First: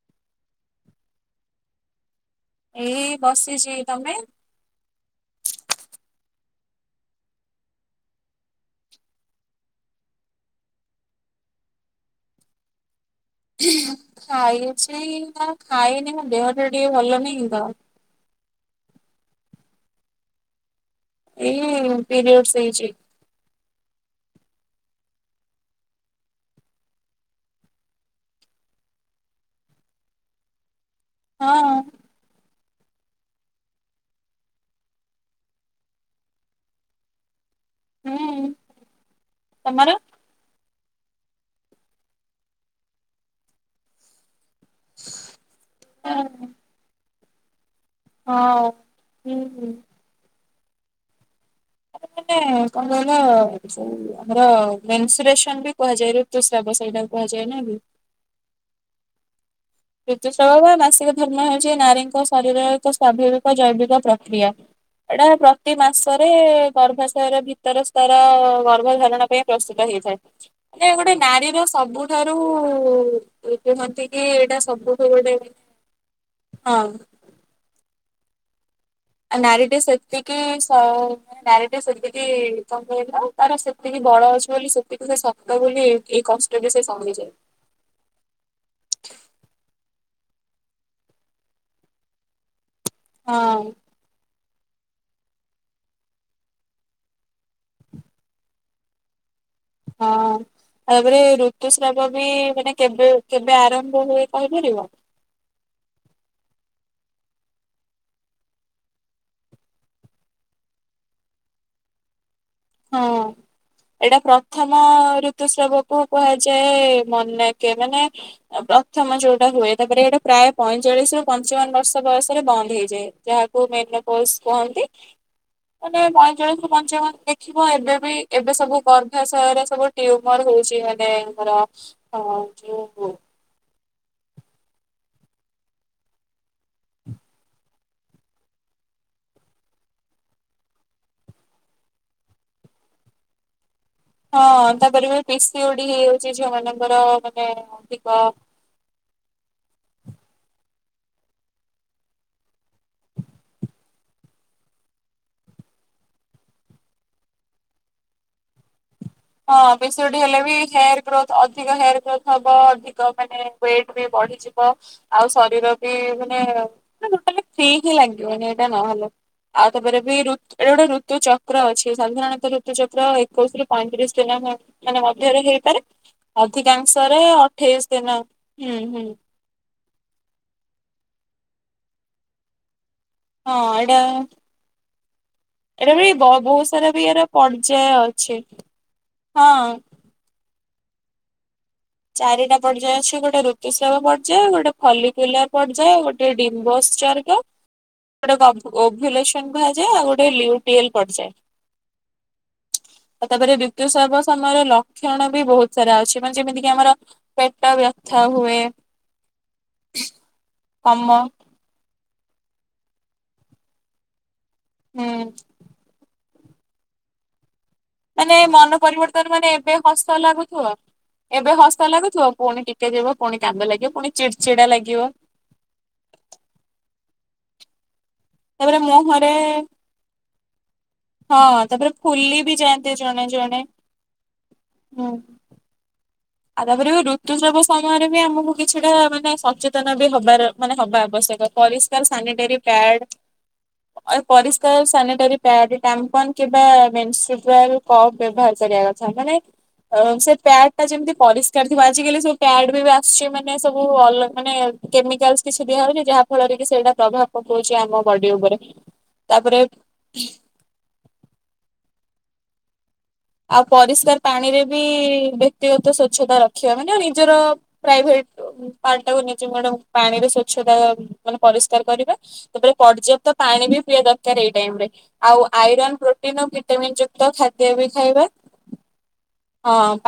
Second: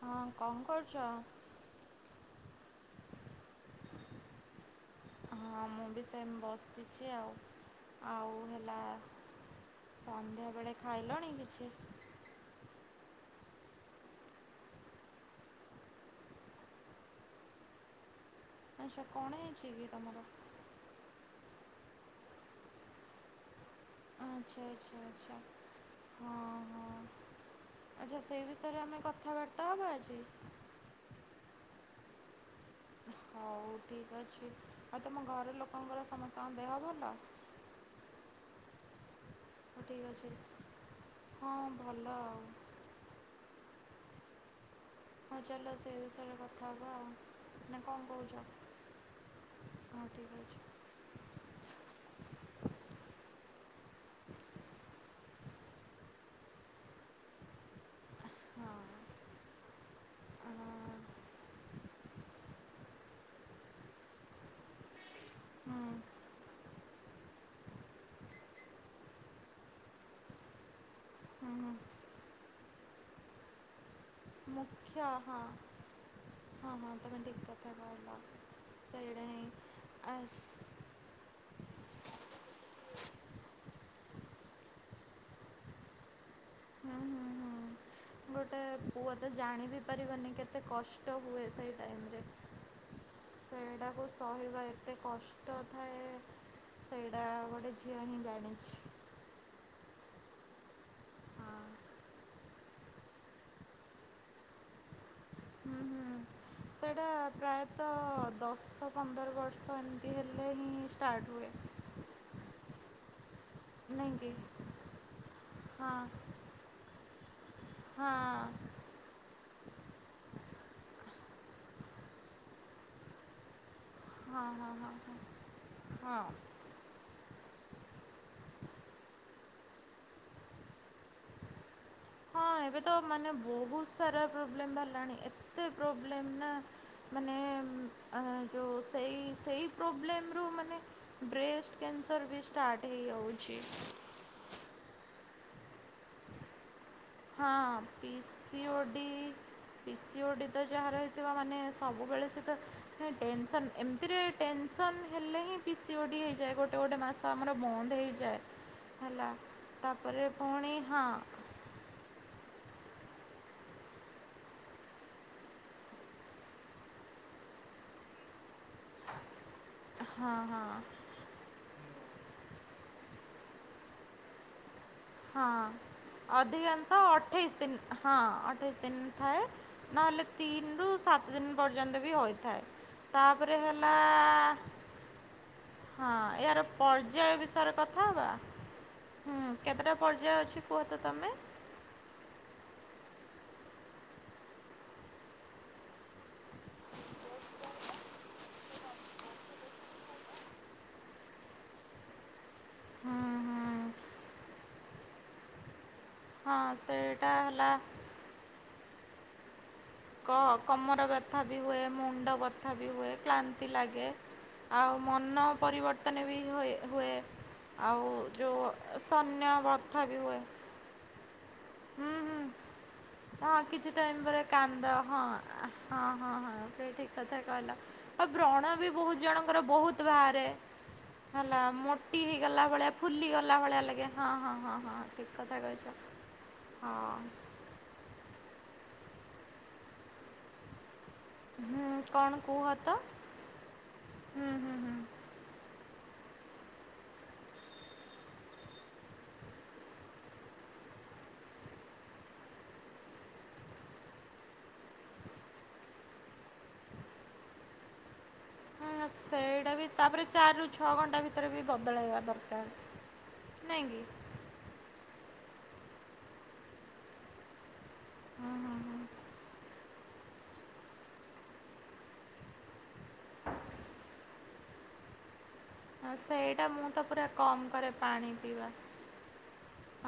ହଁ କଣ କରୁଛ? ଏଇ ବସିଛି ତମେ ହଁ ମୁଁ ବି ସେମ ବସିଛି ଆଉ ଆଉ ହେଲା ସନ୍ଧ୍ୟା ବେଳେ ଖାଇଲଣି କିଛି? ଖାଇଛି ନା ଖାଇନି ମ ଦେହ ଟା ଟିକେ ଭଲଲାଗୁନି ନାହିଁ ତ ଆଚ୍ଛା କଣ ହେଇଛି କି ତମର? ଏଇ ପିରିୟଡ ହେଇଛି। ଆଚ୍ଛା ଆଚ୍ଛା ଆଚ୍ଛା ହଁ ହଁ ଆଚ୍ଛା ସେଇ ବିଷୟରେ ଆମେ କଥାବାର୍ତ୍ତା ହେବା ଆଜି ହଁ ହଉ ଠିକ୍ ଅଛି ଆଉ ତମ ଘର ଲୋକଙ୍କର ସମସ୍ତଙ୍କ ଦେହ ଭଲ? ହୁଁ ହଁ ତମର? ଠିକ୍ ଅଛି ହଁ ଭଲ ଆଉ ହଁ ଚାଲୋ ସେଇ ବିଷୟରେ ହଁ କଥା ହବ ଆ ମେ କଣ କହୁଛ ହଁ, ହୁଁ। ହୁଁ। ହଁ ଠିକ ଅଛି। ଆ ମାନେ କଣ କହିଲ ଆମର ମେସରେସନ ବି କୁହାଯାଏ ଋତୁସ୍ରାବ ସେଇଟା କୁହାଯାଏ ନା ହଁ। ଆ ଋତୁସ୍ରବ ବା ମାସିକ ହୁଁ ଧର୍ମ ହେଉଛି ନାରୀଙ୍କ ଶରୀରର ଏକ ସଵାଭାବିକ ଜୈବିକ ପ୍ରକ୍ରିୟା ଏଇଟା ପ୍ରତି ହୁଁ ମାସରେ ଗର୍ଭାଶୟର ଭିତର ସ୍ତର ଗର୍ଭ ଧାରଣ ପାଇଁ ପ୍ରସ୍ତୁତ ହେଇଥାଏ ମାନେ ଗୋଟେ ନାରୀର ହୁଁ ସବୁଠାରୁ ଏନ୍ତି କି ଏଇଟା ହ ସବୁଠୁ ଗୋଟେ ହଁ ହଁ ଆଉ ହଁ ତମେ ଦିକତବା ଆ ନାରୀଟି ସେତିକି ସ ନାରୀଟା ସେତିକି କମହଥିଲା ଆଉ ତାର ସେତିକି ବଡ ଅଛି ବୋଲି ସେତିକି ସେ ସ ତ ବୋଲି ଏଇ କଷ୍ଟରେ ବି ସେ ସହିଛି। ହୁଁ ହୁଁ ଗୋଟେ ପୁଅ ତ ଜାଣି ବି ପାରିବନି କେତେ କଷ୍ଟ ହୁଏ ସେଇ ଟାଇମରେ। ହଁ ସେଇଟାକୁ ସେ ସହିବା ଏତେ କଷ୍ଟ ଥାଏ ସେଇଟା ଗୋଟେ ଝିଅ ହିଁ ଜାଣିଛି। ହଁ। ତାପରେ ଋତୁସ୍ରାବ ବି ମାନେ କେବେ କେବେ ଆରମ୍ଭ ହୁଏ କହିପାରିବ। ହୁଁ ହୁଁ ସେଇଟା ପ୍ରାୟତଃ ଦଶ ପନ୍ଦର ବର୍ଷ ଏମିତି ହେଲେ ହିଁ ଷ୍ଟାର୍ଟ ହୁଏ। ହଁ ଏଇଟା ନାଇଁ କି ପ୍ରଥମ ଋତୁସ୍ରାବକୁ ହଁ କୁହାଯାଏ ମନା କେ ମାନେ ହଁ ଏ ପ୍ର ଥମ ଯୋଉଟା ହୁଏ ତାପରେ ହେଟା ପ୍ରାୟ ପଇଁଚାଳିଶିରୁ ପଞ୍ଚାବନ ବର୍ଷ ବୟସରେ ବନ୍ଦ ହେଇଯାଏ। ଯାହାକୁ ମେନ ପସ୍ ହଁ ହଁ କୁହନ୍ତି ହଁ ହଁ ମାନେ ହଁ। ପଇଁଚାଳିଶ୍ ରୁ ପଞ୍ଚାବନ ଦେଖିବ ଏବେ ବି ଏବେ ସବୁ ଗର୍ଭାଶୟରେ ସବୁ ଟ୍ୟୁମର୍ ହଉଚି ଏ ଦେଙ୍କର ହଁ ଯୋଉ ବୋହୁତ ସାରା ପ୍ରୋବ୍ଲେମ୍ ବାହାରିଲାଣି ଏତେ ପ୍ରୋବ୍ଲେମ୍ ନାଁ ମାନେ ଅ ଯୋଉ ସେଇ ସେଇ ପ୍ରୋବ୍ଲେମ୍ ରୁୁ ମାନେ ବ୍ରେଷ୍ଟ୍ କ୍ୟାନସର୍ ବି ଷ୍ଟାର୍ଟ ହେଇଆଉଛି। ହଁ ତାପରେ ପି ସି ଓ ଡି ହେଇଆଉଚି ଝିଅମାନଙ୍କର। ହଁ P C O D P C O D ତ ଯାହାର ହେଇଥିବ ମାନେ ସବୁବେଳେ ସେ ତ ହେଁ ଟେନସନ୍ ଏମତିରେ ଟେନସନ୍ ହେଲେ ହିଁ ପି ସି ଓ ଡି ହେଇଯାଏ ଗୋଟେ ଗୋଟେ ମାସ୍ ତ ଆମର ବନ୍ଦ ହେଇଯାଏ। ହେଲା ହଁ ପି ସି ଓ ଡ଼ି ତାପରେ ହେଲେ ବି ପୁଣି ହେୟାର୍ ହଁ ଗ୍ରୋଥ୍ ଅ ଧିକ ହେୟାର୍ ଗ୍ରୋଥ୍ ହବ ଅଧିକ ମାନେ ୱେଟ୍ ବି ବଢି଼ଯିବ। ଆଉ ଶରୀର ବି ମାନେ ନା ଟୋଟାଲି ଫ୍ରି ହିଁ ଲାଗିବନି ଏଇଟା ନହେଲେ। ଆଉ ତାପରେ ବି ଋ ଏଟା ଗୋଟେ ଋତୁ ଚକ୍ର ଅଛି ସାଧାରଣତଃ ଋତୁ ଚକ୍ର ଏକୋଉଶିରୁ ପଇଁତିରିଶ୍ ଦିନ ହୁଏ। ହଁ ଅଧିକାଂଶ ଅଧିକାଂଶରେ ଅଠେଇଶ ଅଠେଇଶି ଦିନ ହଁ ହୁଁ ଅଠେଇଶ ହୁଁ ଦିନ ଥାଏ। ନହେଲେ ତିନିରୁ ସାତ ଦିନ ପର୍ଯ୍ୟନ୍ତ ବି ହୋଇଥାଏ। ହଁ ତାପରେ ହେଲା ଏଇଟା ଏଇଟା ବି ହଁ ବ ଏହାର ବହୁତ ସାରା ବି ଏର ପର୍ଯ୍ୟାୟ ବିଷୟରେ ପର୍ଯ୍ୟାୟ କଥା ହବା? ଅଛି ହୁଁ। ହଁ। ରା ପର୍ଯ୍ୟାୟ ଅଛି କୁହ ତ ତମେ। ଚାରିଟା ପର୍ଯ୍ୟାୟ ଅଛି ଗୋଟେ ଋତୁସ୍ରାବ ପର୍ଯ୍ୟାୟ ଗୋଟେ ଫଲି କୁଇଲାର ପର୍ଯ୍ୟାୟ ଗୋଟେ ଡିମ୍ବୋଶ୍ଚର୍ ତ ଗୋଟେ କ ଓଭ୍ୟୁଲେସନ୍ କୁହାଯାଏ ଆଉ ଗୋଟେ ଲିଉଟିଏଲ୍ ପର୍ଯ୍ୟାୟ। ଆଉ ହୁଁ ତାପରେ ହୁଁ ଋତୁସ୍ରାବ ସମୟର ଲକ୍ଷଣ ବି ବୋହୁତ ସାରା ଅଛି ମାନେ ଯେମିତି କି ହଁ ଆମର ସେଇଟା ହେଲା ପେଟ ବ୍ୟଥା ହୁଏ। କହ କମର କମ ବ୍ୟଥା ବି ହୁଏ, ମୁଣ୍ଡ ବଥା ବି ହୁଏ, କ୍ଳାନ୍ତି ଲାଗେ। ଆଉ ହୁଁ ମନ ପରିବର୍ତ୍ତନ ବି ହୋଏ ହୁଏ। ଆଉ ମାନେ ଯେଉଁ ମନ ପରିବର୍ତ୍ତନ ସ୍ତନ୍ୟ ମାନେ ଏବେ ବଥା ବି ହସ ହୁଏ ଲାଗୁଥୁବ ଏବେ ହସ୍ତ ହୁଁ ଲାଗୁଥୁବ ହୁଁ। ପୁଣି ଟିକେ ଯିବ ପୁଣି ହଁ କାନ୍ଦ ଲାଗିବ କିଛି ପୁଣି ଟାଇମ୍ ପରେ ଚିଡଚିଡା କାନ୍ଦ ଲାଗିବ। ହଁ ହଁ ହଁ ହଁ ସେ ଠିକ୍ କଥା କହିଲ। ଆଉ ବ୍ରଣ ତାପରେ ବି ବୋହୁତ ମୁହଁରେ ଜଣଙ୍କର ବୋହୁତ ବାହାରେ। ହଁ ହେଲା ତାପରେ ମୋଟି ଫୁଲି ବି ହେଇଗଲା ଭଳିଆ ଯାଆନ୍ତି ଜଣେ ଫୁଲି ଗଲା ଜଣେ ଭଳିଆ ଲାଗେ ହଁ ହଁ ହଁ ହଁ ହୁଁ। ଠିକ୍। କଥା କହିଚ। ଆଉ ତାପରେ ବି ଋତୁସ୍ରାବ ସମୟରେ ବି ଆମୁକୁ କିଛିଟା ମାନେ ସଚେତନ ବି ହବାର ମାନେ ହବା ଆବଶ୍ୟକ। ହୁଁ ପରିଷ୍କାର କଣ ସାନିଟେରି କୁହ ତ ପ୍ୟାଡ଼୍ ଅ ଏ ହୁଁ ହୁଁ ପରିଷ୍କାର ହୁଁ। ସାନିଟାରୀ ପ୍ୟାଡ଼୍ ଟ୍ୟାମ୍ପନ୍ କିମ୍ବା ମେନଷ୍ଟ୍ରୁପ୍ରୁଆଲ୍ କପ୍ ବ୍ୟବହାର କରିବା କ ଥା ମାନେ ଅ ସେ ପ୍ୟାଡ଼୍ ଟା ଯେମିତି ପରିଷ୍କାର ଥିବ ଆଜିକାଲି ସବୁ ପ୍ୟାଡ଼୍ ବି ଏବେ ଆସୁଚି ମାନେ ସବୁ ଅଲ୍ ମାନେ କେମିକାଲସ୍ କିଛି ଦିଆହଉନେଇ ଯାହା ଫଳରେ କି ସେଇଟା ପ୍ରଭାବ ପକଉଚି ଆମ ବଡ଼ି ଓପରେ। ହଁ ସେଇଟା ବି ତାପରେ ଚାରିରୁ ଛଅ ଘଣ୍ଟା ଭିତରେ ବି ବଦଳେଇବା ଦରକାର। ଆଉ ନାଇଁ କି? ପରିଷ୍କାର ପାଣିରେ ବି ବ୍ୟକ୍ତିଗତ ସ୍ଵଚ୍ଛତା ରଖିବା ମାନେ ନିଜର ପ୍ରାଇଭେଟ୍ ହୁଁ ହୁଁ ହୁଁ ପାର୍ଟଟାକୁ ନିଜେ ମାଡ଼ାମ୍ ପାଣିରେ ସ୍ଵଚ୍ଛତା ମାନେ ପରିଷ୍କାର କରିବା। ତ ପରେ ପର୍ଯ୍ୟାପ୍ତ ପାଣି ବି ପିଇବା ଦରକାର ଏଇ ଟାଇମ୍ ରେ। ଆଉ ଆଇରନ୍ ପ୍ରୋଟିନ୍ ଆଉ ସେଇଟା ମୁଁ ଭିଟାମିନ୍ ତ ଯୁକ୍ତ ପୁରା କମ୍ ଖାଦ୍ୟ ବି କରେ ଖାଇବା। ପାଣି ପିଇବା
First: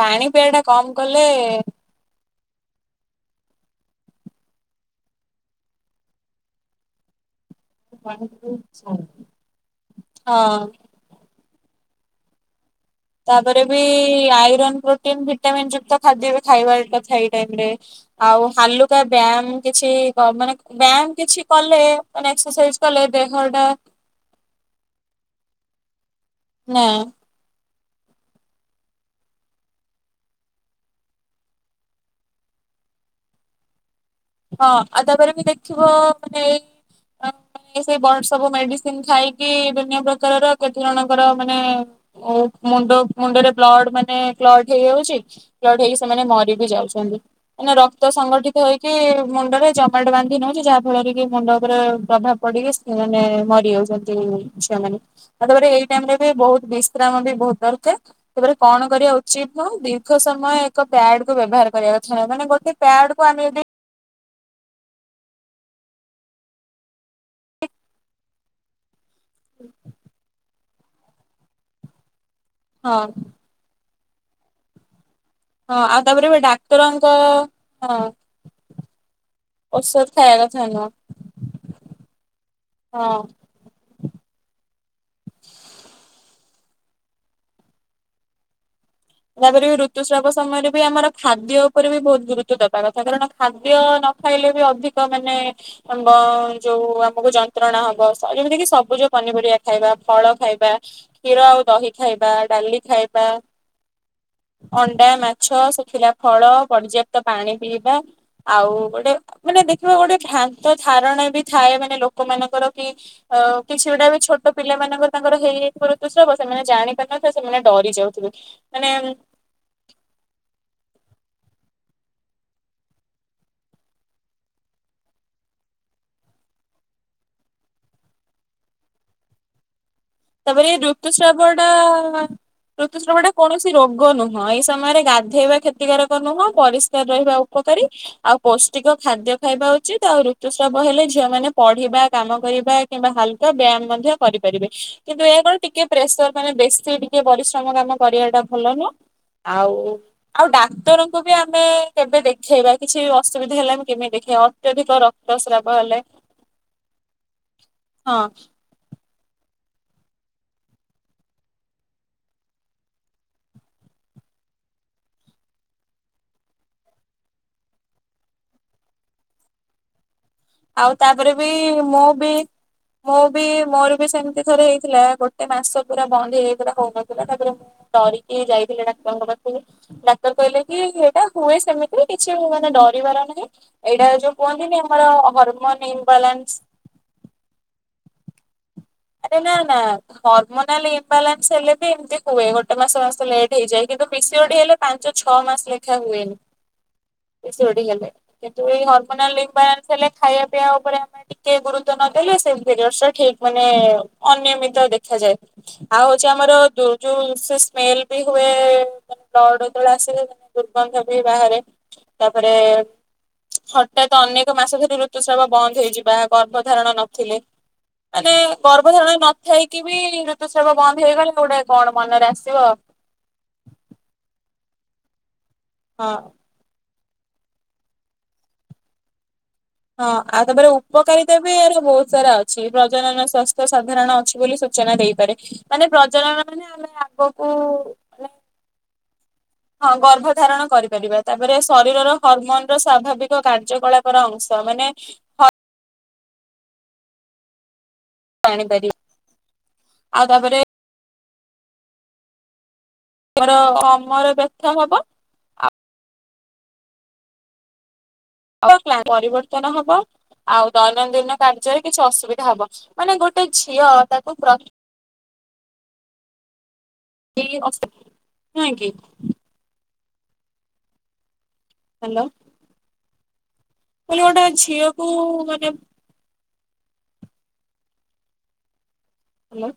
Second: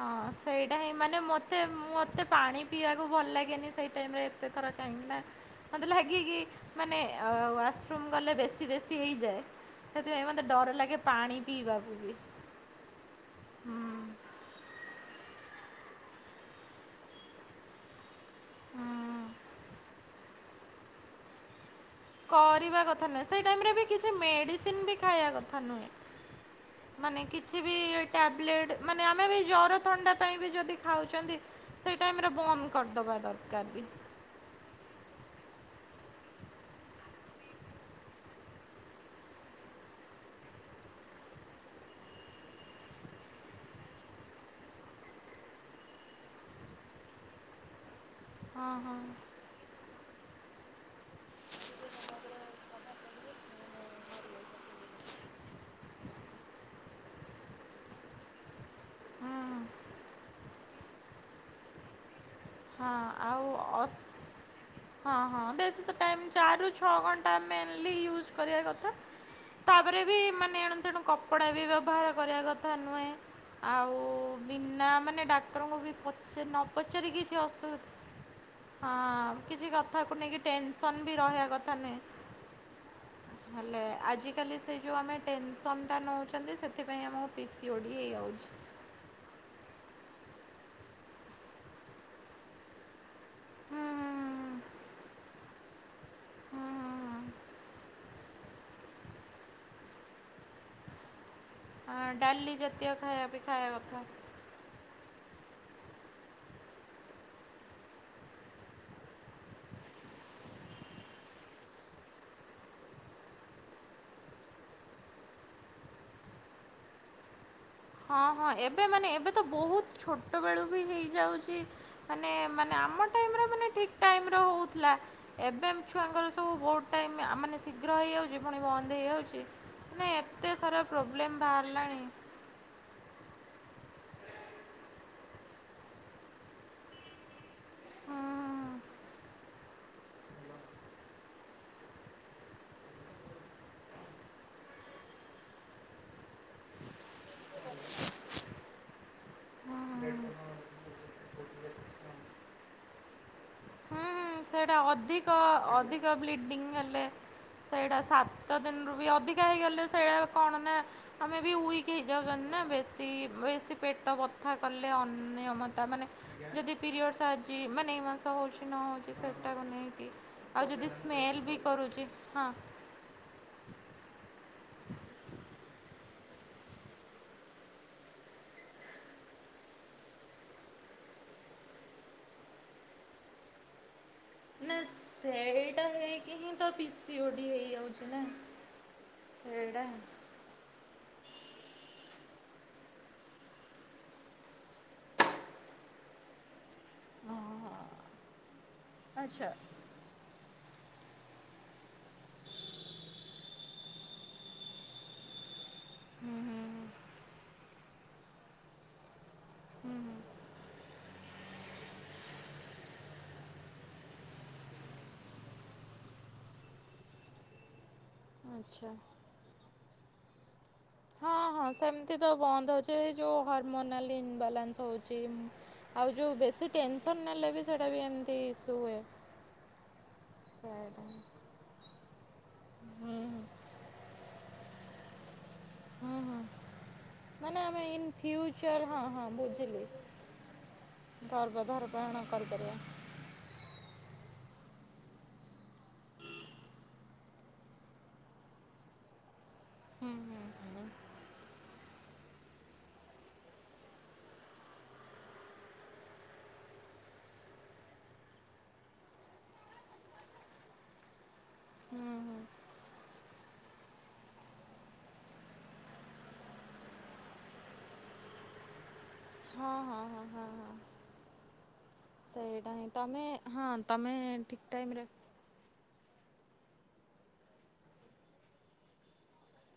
ପାଣି ପିଇବା ଟା ସେଇଟା କମ ହିଁ ମାନେ କଲେ ମୋତେ ମତେ ପାଣି ପିଇବାକୁ ଭଲ ଲାଗେନି ସେଇ ଟାଇମ୍ ରେ ଏତେ ଥର କାହିଁକି ନା ମତେ ଲାଗେ କି ମାନେ ଅ ୱାସରୁମ୍ ଗଲେ ହଁ ବେଶୀ ବେଶୀ ହେଇଯାଏ ସେଥିପାଇଁ ମୋତେ ଡର ଲାଗେ ପାଣି ପିଇବାକୁ ବି। ତାପରେ ବି ଆଇରନ୍ ପ୍ରୋଟିନ ଭିଟାମିନ୍ ଯୁକ୍ତ ଖାଦ୍ୟ ବି ଖାଇବା କଥା ଏଇ ଟାଇରେ ଆଉ ହାଲୁକା ବ୍ୟାୟାମ କିଛି କ ମାନେ ବ୍ୟାୟାମ କିଛି କଲେ ମାନେ ଏକ୍ସରସାଇଜ କରିବା କଲେ କଥା ନୁହେଁ ସେଇ ଦେହଟା ଟାଇମରେ ବି କିଛି କିଛି ମେଡିସିନ ବି ଖାଇବା କଥା ନୁହେଁ। ନାଇଁ ମାନେ କି କିଛି ବି ଟ୍ୟାବଲେଟ୍ ମାନେ ଆମେ ବି ଜର ଥଣ୍ଡା ପାଇଁ ବି ଯଦି ଖାଉଚନ୍ତି ସେଇ ଟାଇମରେ ବନ୍ଦ କରିଦବା ଦରକାର ବି। ହଁ ଆଉ ତାପରେ ବି ଦେଖିବ ମାନେ ଏଇ ସେ ବଡ ସବୁ ମେଡିସିନ ଖାଇକି ଦୁନିଆ ପ୍ରକାରର କେତେ ଜଣଙ୍କର ମାନେ ଓ ମୁଣ୍ଡ ମୁଣ୍ଡରେ ବ୍ଲଡ ମାନେ କ୍ଲଟ ହେଇଯାଉଚି କ୍ଲଟ ହେଇକି ସେମାନେ ମରି ବିି ଯାଉଚନ୍ତି। ମାନେ ରକ୍ତ ସଂଗଠିତ ହଁ ହେଇକି ହଁ। ମୁଣ୍ଡରେ ଜମାଟ ବାନ୍ଧି ନେଉଚି ଯାହା ଫଳରେ କି ମୁଣ୍ଡ ଉପରେ ପ୍ରଭାବ ପଡିକି ସେମାନେ ମରି ଯାଉଚନ୍ତି ଝିଅମାନେ। ତାପରେ ଏଇ ଟାଇମରେ ବି ବହୁତ ବିଶ୍ରାମ ବି ବହୁତ ଦରକାର। ତାପରେ କଣ କରିବା ଉଚିତ ନୁହଁ? ଦୀର୍ଘ ସମୟ ଏକ ପ୍ୟାଡ କୁ ବ୍ୟବହାର କରିବା କ ଥା ମାନେ ଗୋଟେ ହଁ ପ୍ୟାଡକୁ ଆଉ ଆମେ ଯଦି ଅସ୍ ହଁ ହଁ ବେଶୀ ସେ ଟାଇମ ଚାରି ରୁ ଛଅ ଘଣ୍ଟା ମେନ୍‌ଲି ୟୁଜ କରିବା କଥା ତାପରେ ବି ମାନେ ଏଣୁ ତେଣୁ କପଡ଼ା ବି ବ୍ୟବହାର କରିବା କଥା ହଁ ନୁହେଁ। ଆଉ ବିନା ମାନେ ଡା ହଁ ଆଉ ତାପରେ ଏ ଡାକ୍ତରଙ୍କ ଅସୁ ହଁ। ହଁ କିଛି ଔଷଧ କଥାକୁ ଖାଇବା ନେଇକି କଥା ନୁହଁ। ଟେନସନ ବି ରହିବା କଥା ନୁହେଁ। ହଁ। ହେଲେ ଆଜିକାଲି ସେ ଯଉ ଆମେ ଟେନସନ୍ ଟା ନଉଚନ୍ତି ସେଥିପାଇଁ ଆମକୁ ପି ସିି ଓ ଡ଼ି ହେଇଯାଉଚି। ତାପରେ ଋତୁସ୍ରାବ ସମୟରେ ବି ଆମର ଖାଦ୍ୟ ଉପରେ ବି ବହୁତ ଗୁରୁତ୍ୱ ଦବା କଥା। କାରଣ ଖାଦ୍ୟ ହୁଁ ହୁଁ ନ ହୁଁ ଖାଇଲେ ବି ଅଧିକ ମାନେ ବ ହୁଁ ଯୋଉ ହୁଁ। ଆମକୁ ଜ ନ୍ତ୍ରଣା ହବ ଯେମିତି କି ସବୁଜ ପନିପରିବା ଖାଇବା ଫଳ ଖାଇବା କ୍ଷୀର ଆଉ ଦହି ହଁ ଖାଇବା ଡାଲି ଜାତୀୟ ଖାଇବା ବି ଖାଇବା କଥା। ଅଣ୍ଡା ମାଛ ସୁଖିଲା ଫଳ ପର୍ଯ୍ୟାପ୍ତ ପାଣି ପିଇବା। ଆଉ ଗୋଟେ ମାନେ ଦେଖିବ ଗୋଟେ ଭ୍ରାନ୍ତ ଧାରଣା ବି ଥାଏ ମାନେ ଲୋକ ମାନଙ୍କର କି ଆ କିଛି ଗୁଡା ବି ଛୋଟ ପିଲାମାନଙ୍କ ତାଙ୍କର ହେଇଯାଇଥିବ ଋତୁସ୍ରାବ ସେମାନେ ଜାଣିପାରୁନାହିଁନ୍ତି ସେମାନେ ଡରି ହଁ ଯାଉଥିବେ ହଁ ଏବେ ମାନେ ଏବେ ତ ବହୁତ ଛୋଟ ବେଳୁ ବି ହେଇଯାଉଚି ମାନେ ମାନେ ଆମ ଟାଇମ ମାନେ ଠିକ ଟାଇମର ହଉଥିଲା। ଏବେ ଛୁଆଙ୍କର ସବୁ ବହୁତ ଟାଇମ ମାନେ ଶୀଘ୍ର ହେଇଯାଉଚି ପୁଣି ବନ୍ଦ ହେଇଯାଉଚି [unintelligible] ତାପରେ ଏ ଋତୁସ୍ରାବଟା ବାହାରିଲାଣି। ଋତୁସ୍ରାବଟା କୌଣସି ରୋଗ ନୁହଁ। ଏଇ ସମୟରେ ଗାଧେଇବା କ୍ଷତିକାରକ ନୁହଁ ପରିଷ୍କାର ରହିବା ଉପକାରୀ ହୁଁ। ଆଉ ହୁଁ ହୁଁ। ପୌଷ୍ଟିକ ଖାଦ୍ୟ ଖାଇବା ଉଚିତ ଆଉ ଋତୁସ୍ରାବ ହେଲେ ଝିଅମାନେ ପଢିବା କାମ କରିବା କିମ୍ବା ହାଲକା ବ୍ୟାୟାମ ମଧ୍ୟ କରିପାରିବେ କିନ୍ତୁ ଏହା କଣ ଟିକେ ପ୍ରେସର ମାନେ ବେଶୀ ଟିକେ ପରିଶ୍ରମ କାମ କରିବା ଟା ଭଲ ନୁହଁ। ଆଉ ଆଉ ଡାକ୍ତରଙ୍କୁ ବି ଆମେ କେବେ ଦେଖେଇବା କିଛି ଅସୁବିଧା ହେଲେ ଆମେ ହୁଁ କେମିତି ଦେଖେଇବା ହୁଁ ସେଇଟା ଅତ୍ୟଧିକ ଅଧିକ ରକ୍ତସ୍ରାବ ହେଲେ ଅଧିକ ବ୍ଲିଡ଼ିଙ୍ଗ ହେଲେ ସେଇଟା ହଁ ସାତ ଦିନରୁ ବି ଅଧିକା ହେଇଗଲେ ସେଇଟା କଣ ନା ଆମେ ବି ୱିକ ହେଇଯାଉଚନ୍ତି ନା ବେଶୀ ବେଶୀ ପେଟ ବଥା କଲେ ଅନିୟମତା ମାନେ ଯଦି ପିରିୟଡସ ଆଜି ମାନେ ଏ ମାସ ହଉଚି ନ ହଉଚି ସେଟାକୁ ନେଇକି ଆଉ ଯଦି ତାପରେ ସ୍ମେଲ୍ ବି ମୁଁ କରୁଚି ବି ହଁ। ମୁଁ ବି ମୋର ବି ସେମ୍ତି ଥରେ ହେଇଥିଲା, ଗୋଟେ ମାସ ପୁରା ବନ୍ଦ ହେଇଯାଇଥିଲା ହଉନଥିଲା ତାପରେ ମୁଁ ଡରିକି ଯାଇଥିଲି ଡାକ୍ତରଙ୍କ ପାଖୁକୁ। ଡାକ୍ତର୍ କହିଲେ କି ଏଇଟା ହୁଏ ସେମିତି କିଛି ମାନେ ଡରିବାର ନାହିଁ, ଏଇଟା ଯୋଉ କୁହନ୍ତିନି ଆମର ଏଇଟା ହରମୋନ ହେଇକି ହିଁ ଇମ୍ବାଲାନ୍ସ ତ ପିସି ଓଡି ହେଇଯାଉଚି ନା। ଆରେ ନା-ନା। ସେଇଟା ହର୍ମୋନାଲ୍ ଇମବାଲାନ୍ସ ହେଲେ ବି ଏମ୍ତି ହୁଏ, ଗୋଟେ ମାସ-ମାସ ଲେଟ୍ ହେଇଯାଏ କିନ୍ତୁ ପିସିଓଡି ହେଲେ ପାଞ୍ଚ ଛଅ ମାସ୍ ଲେଖା ହୁଏନି। ହଁ ପିସିଓଡି ହେଲେ, କିନ୍ତୁ ଏଇ ହର୍ମୋନାଲ୍ ଆଚ୍ଛା ଇନବାଲାନ୍ସ ହେଲେ ଖାଇବା ପିଇବା ଉପରେ ଆମେ ଟିକେ ଗୁରୁତ୍ୱ ନ ଦେଲେ ସେ ପିରିୟଡସ୍ ଠିକ୍ ମାନେ ମାନେ ଅନିୟମିତ ଦେଖାଯାଏ, ଆଉ ହଉଛି ହୁଁ ଆମର ଯୋଉ ସେ ସ୍ମେଲ୍ ବି ହୁଏ ବ୍ଲଡ ଯେତେବେଳେ ଆସେ ଦୁର୍ଗନ୍ଧ ବି ବାହାରେ, ତାପରେ ହଠାତ୍ ଅନେକ ମାସ ଧରି ଋତୁସ୍ରାବ ବନ୍ଦ ହେଇଯିବା ଗର୍ଭଧାରଣ ନଥିଲେ। ମାନେ ହୁଁ ଆଚ୍ଛା ଗର୍ଭଧାରଣ ନଥାଇକି ବି ଋତୁସ୍ରାବ ବନ୍ଦ ହେଇଗଲେ ହଁ ଗୋଟାଏ ହଁ କଣ ସେମିତି ମନରେ ତ ଆସିବ। ବନ୍ଦ ହେଉଛି ଏଇ ଯେଉଁ ହର୍ମୋନାଲ୍ ଇନବାଲାନ୍ସ ହଉଚି ହଁ ଆଉ ଯୋଉ ବେଶୀ ଟେନ୍ସନ୍ ନେଲେ ବି ସେଇଟା ବି ଏମ୍ତି ଇସୁ ହୁଏ। ହଁ ଆଉ ତାପରେ ସେଇଟା ଉପକାରିତା ବି ଆର ବହୁତ୍ ସାରା ଅ ଛି, ହୁଁ ହୁଁ ପ୍ରଜନନ ସ୍ୱାସ୍ଥ୍ୟ ସାଧାରଣ ଅଛି ବୋଲି ସୂଚନା ଦେଇପାରେ। ମାନେ ହୁଁ ହୁଁ ପ୍ରଜନନ ମାନେ ଆମେ ଆଗକୁ ମାନେ ଆମେ ଇନ୍ ମାନେ ଫ୍ୟୁଚର୍ ହଁ-ହଁ ବୁଝି ହଁ ଗର୍ଭ ଧାରଣ କରିପାରିବା, ତାପରେ ଶରୀରର ଗର୍ଭଧାରଣ ହର୍ମୋନ୍ କରିପାରିବା ର ସ୍ୱାଭାବିକ୍ କାର୍ଯ୍ୟକଳାପର ଅଂଶ, ମାନେ ଜାଣିପାରିବା, ହୁଁ ଆଉ ହୁଁ ତାପରେ [unintelligible] କମର ବ୍ୟଥା ହବ। [unintelligible] ପରିବର୍ତ୍ତନ ହବ। ଆଉ ଦୈନନ୍ଦିନ କାର୍ଯ୍ୟରେ କିଛି ହୁଁ ହୁଁ ଅସୁବିଧା ହବନି, ମାନେ ଗୋଟେ ଝିଅ ତାକୁ ପ୍ର [unintelligible] ନୁହେଁ କି? ହଁ ହଁ ହଁ ହଁ ହଁ ହାଲୋ। ସେଇଟା ହିଁ ତମେ ହଁ ତମେ ଗୋଟେ ଠିକ୍ ଟାଇମରେ ଝିଅକୁ ମାନେ ହାଲୋ।